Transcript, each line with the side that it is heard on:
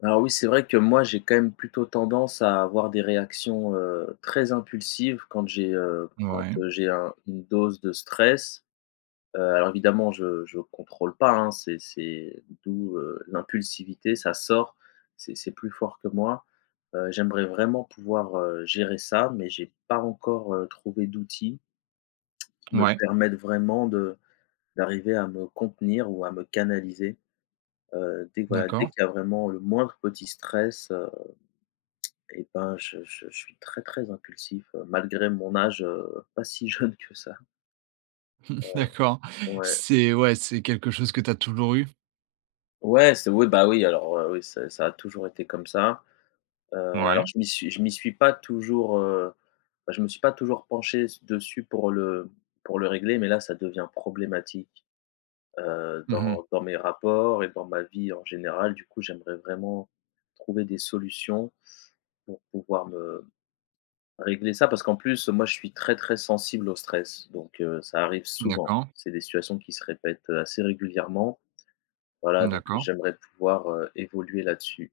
left: Alors oui, c'est vrai que moi j'ai quand même plutôt tendance à avoir des réactions, heu, très impulsives quand j'ai heu, quand
right: Ouais.
left: j'ai un une dose de stress, heu, alors évidemment je je contrôle pas, hein. C'est c'est d'où, heu, l'impulsivité. Ça sort, c'est c'est plus fort que moi, heu, j'aimerais vraiment pouvoir, heu, gérer ça mais j'ai pas encore, heu, trouvé d'outils qui me
right: Ouais.
left: permettent vraiment de d'arriver à me contenir ou à me canaliser, heu, dès que voilà, dès
right: D'accord.
left: qu'il y a vraiment le moindre petit stress, heu, et ben, je je je suis très, très impulsif, heu, malgré mon âge, heu, pas si jeune que ça. Heu,
right: D'accord,
left: ouais.
right: c'est ouais, c'est quelque chose que tu as toujours eu?
left: Ouais, c'est oui, bah, oui, alors, heu, oui, ça ça a toujours été comme ça, heu,
right: Ouais.
left: alors je m'y suis je m'y suis pas toujours, heu bah, je me suis pas toujours penché s dessus pour le pour le régler. Mais là, ça devient problématique, heu,
right: Mmh mh.
left: dans dans mes rapports et dans ma vie en général. Du coup j'aimerais vraiment trouver des solutions pour pouvoir me régler ça. Parce qu'en plus moi je suis très, très sensible au stress donc heu, ça arrive souvent.
right: D'accord.
left: C'est des situations qui se répètent assez régulièrement, voilà donc
right: D'accord.
left: j'aimerais pouvoir, heu, évoluer là-dessus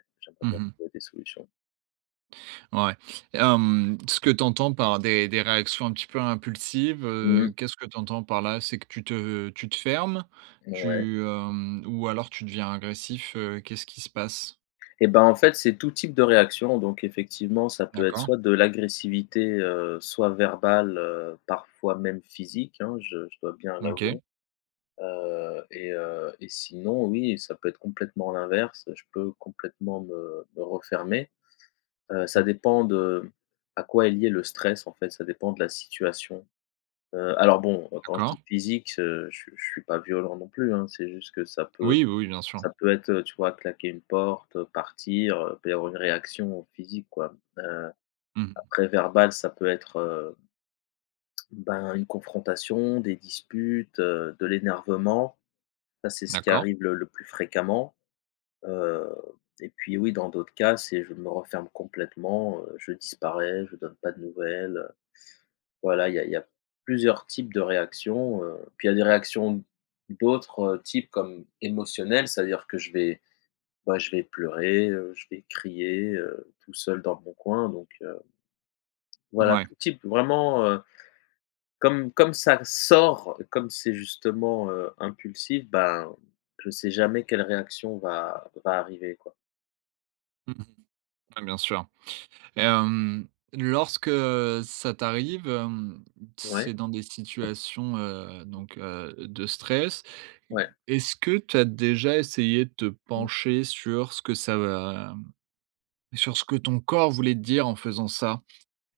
left: et j'aimerais
right: Mmh
left: bien
right: mh.
left: trouver des solutions.
right: Ouais et hem, ce que tu entends par des des réactions un petit peu impulsives,
left: Mmh
right: heu,
left: mh.
right: qu'est-ce que tu entends par là? C'est que tu te tu te fermes,
left: Ouais.
right: tu hem ou alors tu deviens agressif, heu, qu'est-ce qui se passe?
left: Et ben, en fait, c'est tout type de réaction, donc effectivement, ça peut être
right: D'accord.
left: soit de l'agressivité, heu, soit verbale, heu, parfois même physique, hein. Je je dois bien l'avouer,
right: OK.
left: heu et heu et sinon, oui, ça peut être complètement l'inverse, je peux complètement me me refermer, heu, ça
right: Mmh.
left: dépend de à quoi est lié le stress en fait. Ça dépend de la situation, heu, alors bon, quand je dis
right: D'accord.
left: physique, heu, je je suis pas violent non plus, hein. C'est juste que ça peut
right: Oui, oui, oui, bien sûr.
left: ça peut être, heu, tu vois claquer une porte, partir, heu, [unintelligible] une réaction physique quoi, heu,
right: Mmh mh.
left: après verbale, ça peut être heu, ben, une confrontation, des disputes, heu, de l'énervement. Ça c'est ce qui
right: D'accord.
left: arrive le le plus fréquemment, heu, et puis, oui, dans d'autres cas c'est, je me referme complètement, heu, je disparais, je donne pas de nouvelles, heu, voilà. Il y a il y a plusieurs types de réactions, heu, puis il y a des réactions d'autres types comme émotionnelles, c'est à dire que je vais ouais, je vais pleurer, heu, je vais crier, heu, tout seul dans mon coin, donc heu voilà
right: Mouais.
left: tout type, vraiment, heu, comme comme ça sort, comme c'est justement, heu, impulsif, ben, je sais jamais quelle réaction va va arriver, quoi.
right: Mmh mh. Ouais, bien sûr et hem, lorsque ça t'arrive, hem, c'est
left: Ouais.
right: dans des situations, heu, donc, heu, de stress.
left: Ouais.
right: Est-ce que tu as déjà essayé de te
left: Mmh.
right: pencher sur ce que ça va sur ce que ton corps voulait te dire en faisant ça?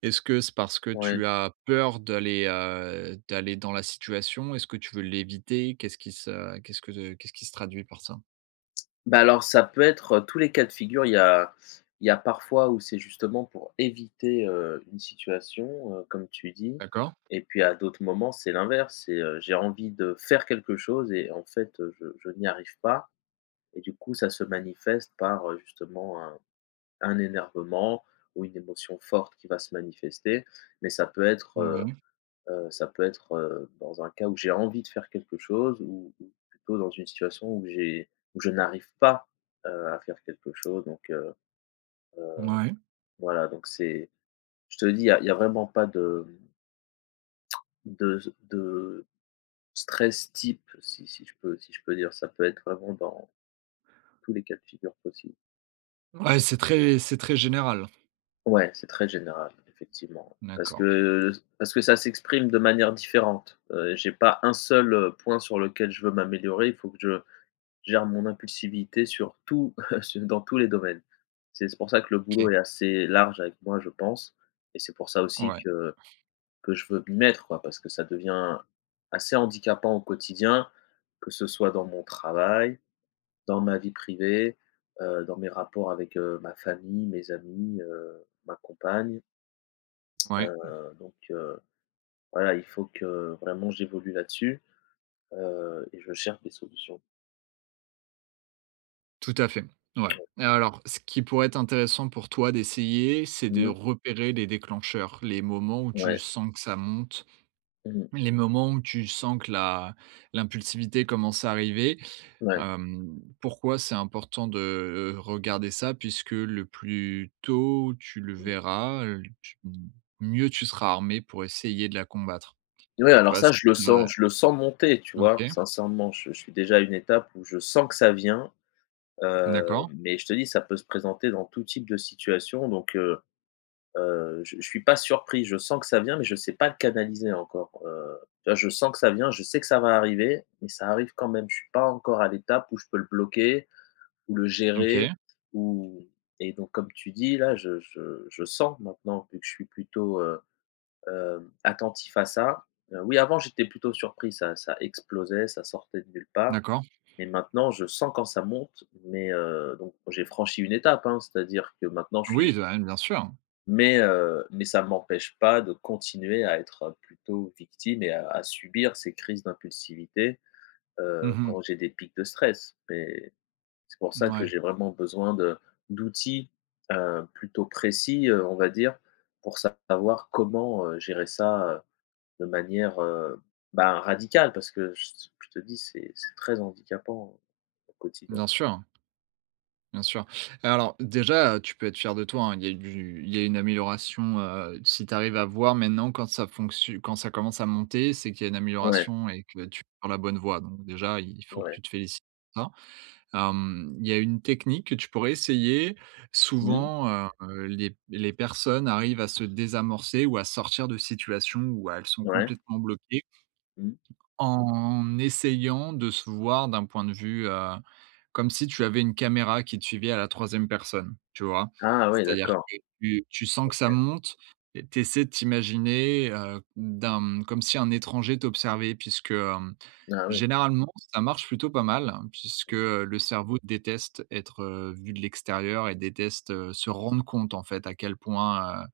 right: Est-ce que c'est parce que
left: Ouais.
right: tu as peur d'aller, heu, d'aller dans la situation? Est-ce que tu veux l'éviter? Qu'est-ce qui se qu'est-ce que qu'est-ce qui se traduit par ça?
left: Ben, alors ça peut être, heu, tous les cas de figure il y a il y a parfois où c'est justement pour éviter, heu, une situation, heu, comme tu dis
right: D'accord.
left: et puis à d'autres moments, c'est l'inverse. C'est, heu, j'ai envie de faire quelque chose et en fait, heu, je je n'y arrive pas et du coup, ça se manifeste par, heu, justement un un énervement ou une émotion forte qui va se manifester. Mais ça peut être, heu
right: Mouais.
left: heu, ça peut être, heu, dans un cas où j'ai envie de faire quelque chose, ou ou plutôt dans une situation où j'ai où je n'arrive pas, heu, à faire quelque chose. Donc, heu heu,
right: Mouais.
left: voilà. Donc c'est je te le dis, il y a il y a vraiment pas de de s de stress type, si si je peux si je peux dire, ça peut être vraiment dans tous les cas de figure possibles.
right: Ouais, c'est très c'est très général.
left: Ouais, c'est très général effectivement. Parce
right: D'accord.e
left: que parce que ça s'exprime de manière différente, heu, j'ai pas 1 seul, heu, point sur lequel je veux m'améliorer, il faut que je gère mon impulsivité sur tout. Su dans tous les domaines. C'est c'est pour ça que le boulot
right: OK.
left: est assez large avec moi, je pense et c'est pour ça aussi
right: Ouais.
left: que que je veux m'y mettre, quoi. Parce que ça devient assez handicapant au quotidien, que ce soit dans mon travail, dans ma vie privée, heu, dans mes rapports avec, heu, ma famille, mes amis, heu, ma compagne, heu,
right: Ouais.
left: donc heu, voilà il faut que vraiment j'évolue là-dessus, heu et je cherche des solutions.
right: Tout à fait. Ouais et alors ce qui pourrait être intéressant pour toi d'essayer, c'est
left: Mmh
right: de
left: mh.
right: repérer les déclencheurs. Les moments où tu
left: Ouais.
right: sens que ça monte,
left: Mmh mh.
right: les moments où tu sens que la l'impulsivité commence à arriver.
left: Ouais.
right: Hem, pourquoi c'est important de, heu, regarder ça, puisque le plus tôt tu le
left: Mmh.
right: verras, heu, tu mieux tu seras armé pour essayer de la combattre.
left: Ouais,
right: Tu
left: alors
right: vois
left: ça
right: ce qui
left: je le sens
right: [unintelligible]
left: je le sens monter tu vois?
right: OK.
left: Sincèrement je suis je suis déjà à une étape où je sens que ça vient, heu
right: D'accord.
left: mais je te dis ça peut se présenter dans tout type de situation donc heu heu, je je suis pas surpris. Je sens que ça vient mais je sais pas le canaliser encore, heu, tu vois? Je sens que ça vient, je sais que ça va arriver mais ça arrive quand même. Je suis pas encore à l'étape où je peux le bloquer ou le gérer
right: OK.
left: ou et donc comme tu dis, là, je je je sens, maintenant que je suis plutôt, heu, hem, attentif à ça, heu, oui avant j'étais plutôt surpris, ça ça explosait, ça sortait de nulle part.
right: D'accord.
left: Mais maintenant je sens quand ça monte mais heu donc j'ai franchi une étape hein, c'est à dire que maintenant je
right: Oui
left: suis
right: bah oui, bien sûr.
left: Mais heu mais ça m'empêche pas de continuer à être plutôt victime et à à subir ces crises d'impulsivité,
right: Mmh
left: heu, quand
right: mh.
left: j'ai des pics de stress. Mais c'est pour ça que
right: Mouais.
left: j'ai vraiment besoin de d'outils, heu, plutôt précis, heu, on va dire, pour savoir comment, heu, gérer ça, heu, de manière, heu bah, radical parce que je c je te dis c'est c'est très handicapant au quotidien.
right: Bien sûr, hein. Bien sûr et alors déjà, heu, tu peux être fier de toi, hein, il y a du il y a une amélioration, heu, si tu arrives à voir maintenant quand ça fonctio quand ça commence à monter, c'est qu'il y a une
left: Ouais.
right: amélioration et que tu prends la bonne voie. Donc déjà il faut que
left: Ouais.
right: tu te félicites pour ça, hem, il y a une technique que tu pourrais essayer.
left: Mmh mh.
right: Souvent, heu, les p les personnes arrivent à se désamorcer ou à sortir de situations où elles sont
left: Ouais.
right: complètement bloquées
left: Mmh.
right: en essayant de se voir d'un point de vue, heu, comme si tu avais une caméra qui te suivait à la 3e personne, tu vois?
left: Ah ouais
right: C'est-à-dire
left: d'accord.
right: que tu tu sens que ça
left: OK.
right: monte et tu essaies de t'imaginer, heu, d'un comme si un étranger t'observait puisque, hem,
left: Ah oui.
right: généralement ça marche plutôt pas mal, puisque,
left: Mmh mh.
right: heu, le cerveau déteste être, heu, vu de l'extérieur et déteste, heu, se rendre compte en fait à quel point, heu,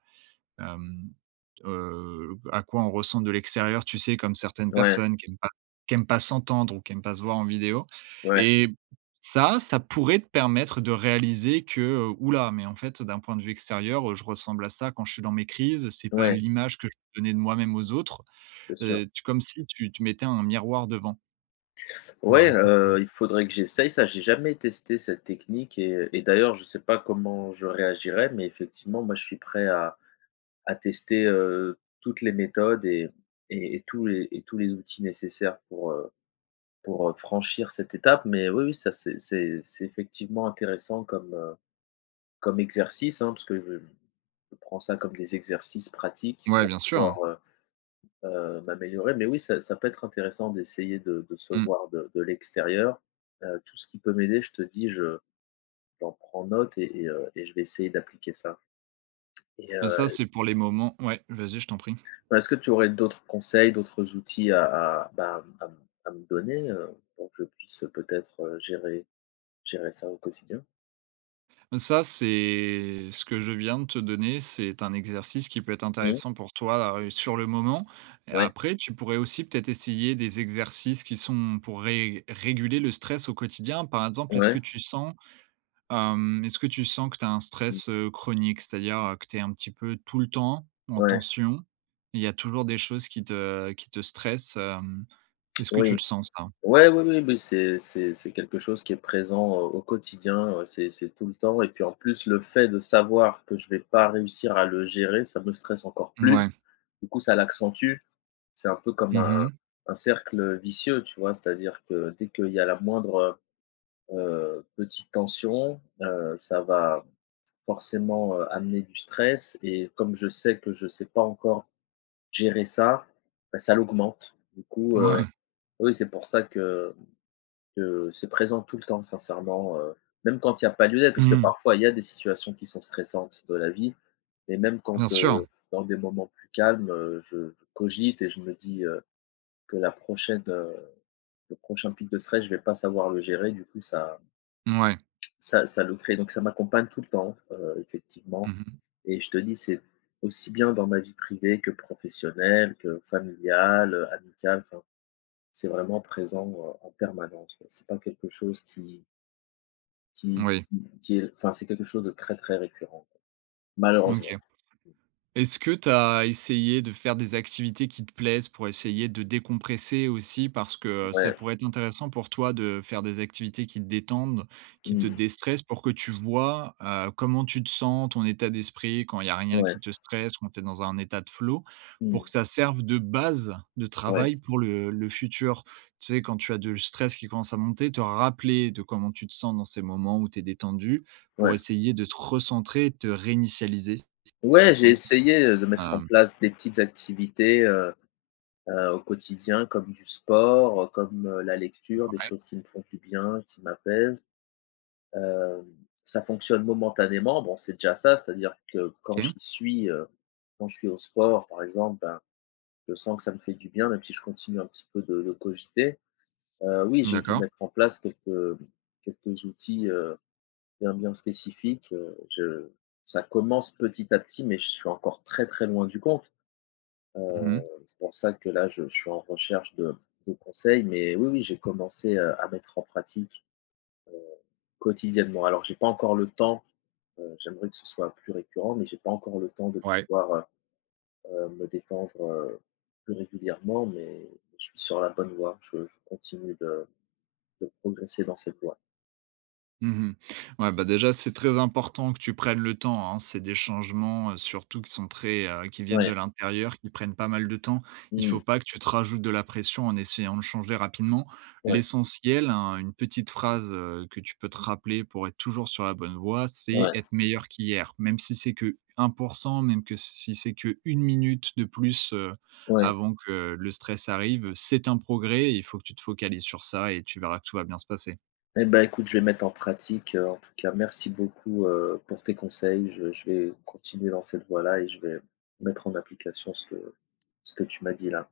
right: hem, heu, à quoi on ressemble de l'extérieur. Tu sais comme certaines
left: Ouais.
right: personnes qui aiment pas qui aiment pas s'entendre ou qui aiment pas se voir en vidéo
left: Ouais.
right: et ça, ça pourrait te permettre de réaliser que, ouh là mais en fait heu, d'un point de vue extérieur je ressemble à ça quand je suis dans mes crises, c'est pas
left: Ouais.
right: l'image que je veux donner de moi-même aux autres.
left: C'est sûr.
right: Heu, tu comme si tu tu mettais un miroir devant.
left: Ouais,
right: Ouais ça peut-être
left: heu, il faudrait que j'essaye ça. J'ai jamais testé cette technique et et d'ailleurs je sais pas comment je réagirais. Mais effectivement, moi je suis prêt à à tester, heu, toutes les méthodes et et et tous les et tous les outils nécessaires pour, heu, pour, heu, franchir cette étape. Mais oui, oui, ça c'est c'est c'est effectivement intéressant comme, heu, comme exercice, hein. Parce que je je prends ça comme des exercices pratiques
right: Ouais
left: pour
right: bien sûr.
left: pouvoir, heu heu, m'améliorer, mais oui ça ça peut être intéressant d'essayer de de se
right: Mmh.
left: voir de de l'extérieur, heu, tout ce qui peut m'aider je te dis, je j'en prends note et et heu et je vais essayer d'appliquer ça et
right: Bah, ça
left: heu
right: c'est pour les moments ouais vas-y je t'en prie.
left: Bah est-ce que tu aurais d'autres conseils, d'autres outils à à bah à m à m à me donner, heu, pour que je puisse peut-être gérer gérer ça, au quotidien?
right: Ça, c'est ce que je viens de te donner, c'est un exercice qui peut être
left: Mmh.
right: intéressant pour toi a heu, sur le moment et
left: Ouais.
right: après, tu pourrais aussi peut-être essayer des exercices qui sont pour ré réguler le stress au quotidien. Par exemple, est-ce que
left: Ouais.
right: tu sens, hem, est-ce que tu sens que tu as un
left: Mmh.
right: stress, heu, chronique? C'est-à-dire, heu, que tu es un petit peu tout le temps, en
left: Ouais.
right: tension. Il y a toujours des choses qui te qui te stressent, hem, est-ce que tu le
left: Oui.
right: sens ça?
left: Ouais, oui, oui, oui, c'est c'est c'est quelque chose qui est présent au au quotidien. Ouais c'est c'est tout le temps et puis en plus, le fait de savoir que je vais pas réussir à le gérer, ça me stresse encore plus.
right: Mouais.
left: Du coup ça l'accentue. C'est un peu comme un
right: Mmh
left: un
right: mh.
left: un cercle vicieux tu vois? C'est à dire que dès qu'il y a la moindre, heu heu, petite tension, heu, ça va forcément, heu, amener du stress et comme je sais que je sais pas encore gérer ça bah, ça l'augmente. Du coup, heu,
right: Mouais.
left: oui c'est pour ça que que c'est présent tout le temps sincèrement, heu, même quand il y a pas de lieu d'être.
right: Mmh
left: Parce que
right: mh.
left: parfois, il y a des situations qui sont stressantes de la vie et même
right: Bien
left: quand
right: sûr.
left: heu, dans des moments plus calmes, heu, je cogite et je me dis, heu, que la prochaine, heu, le prochain pic de stress je vais pas savoir le gérer du coup ça
right: Mouais.
left: ça ça le ferait. Donc ça m'accompagne tout le temps, heu,
right: Mmh
left: effectivement
right: mh.
left: et je te dis c'est aussi bien dans ma vie privée que professionnelle que familiale, heu, amicale enfin c'est vraiment présent, heu, en permanence c'est pas quelque chose qui qui
right: Moui.
left: qui qui est enfin c'est quelque chose de très très récurrent quoi, malheureusement.
right: OK. Est-ce que tu as essayé de faire des activités qui te plaisent? Pour essayer de décompresser aussi parce ça
left: Ouais.
right: pourrait être intéressant pour toi, de faire des activités qui détendent, qui te
left: Mmh.
right: dé-stressent pour que tu vois, heu, comment tu te sens, ton état d'esprit quand il y a rien
left: Ouais.
right: qui te stresse, quand tu es dans un état de flow, pour
left: Mmh.
right: que ça serve de base de
left: Ouais.
right: travail pour le le futur. Tu sais, quand tu as de le stress qui commence à monter, te rappeler de comment tu te sens dans ces moments où tu es détendu pour
left: Ouais.
right: essayer de te recentrer, et de te réinitialiser s s si ça
left: Ouais j'ai
right: sens,
left: essayé, heu, de mettre en
right: hem
left: place des petites activités, heu heu, au quotidien comme du sport comme, heu, la lecture des
right: Ouais.
left: choses qui me font du bien, qui m'apaisent, hem, ça fonctionne momentanément. Bon c'est déjà ça c'est à dire que quand
right: OK.
left: j'y suis, heu, quand je suis au sport par exemple, ben, je sens que ça me fait du bien, même si je continue un petit peu de de cogiter, heu, oui j'ai dû
right: D'accord.
left: mettre en place quelques quelques outils, heu, bien, bien spécifiques, heu, je ça commence petit à petit. Mais je suis encore très, très loin du compte,
right: Mmh
left: heu,
right: mh.
left: c'est pour ça que là, je je suis en recherche de de conseils. Mais oui, oui j'ai commencé, heu, à mettre en pratique, heu, quotidiennement. Alors j'ai pas encore le temps, heu, j'aimerais que ce soit plus récurrent mais j'ai pas encore le temps de
right: Ouais.
left: pouvoir, heu heu, me détendre, heu, plus régulièrement mais je suis sur la bonne voie. Je je continue de de progresser dans cette voie.
right: Mmh mh. Ouais bah, déjà c'est très important que tu prennes le temps hein. C'est des changements surtout qui sont très heu, qui viennent
left: Ouais.
right: de l'intérieur, qui prennent pas mal de temps. Il
left: Mmh.
right: faut pas que tu te rajoutes de la pression en essayant de changer rapidement.
left: Ouais.
right: L'essentiel, hein, une petite
left: Mmh.
right: phrase, heu, que tu peux te rappeler pour être toujours sur la bonne voie, c'est:
left: Ouais.
right: «Être meilleur qu'hier» même si c'est que 1%, même que si c'est que 1 minute de plus, heu,
left: Ouais.
right: avant que le stress arrive, c'est un progrès et il faut que tu te focalises sur ça et tu verras que tout va bien se passer.
left: Et ben écoute je vais mettre en pratique, heu, en tout cas merci beaucoup, heu, pour tes conseils. Je je vais continuer dans cette voie-là et je vais mettre en application ce que ce que tu m'as dit, là.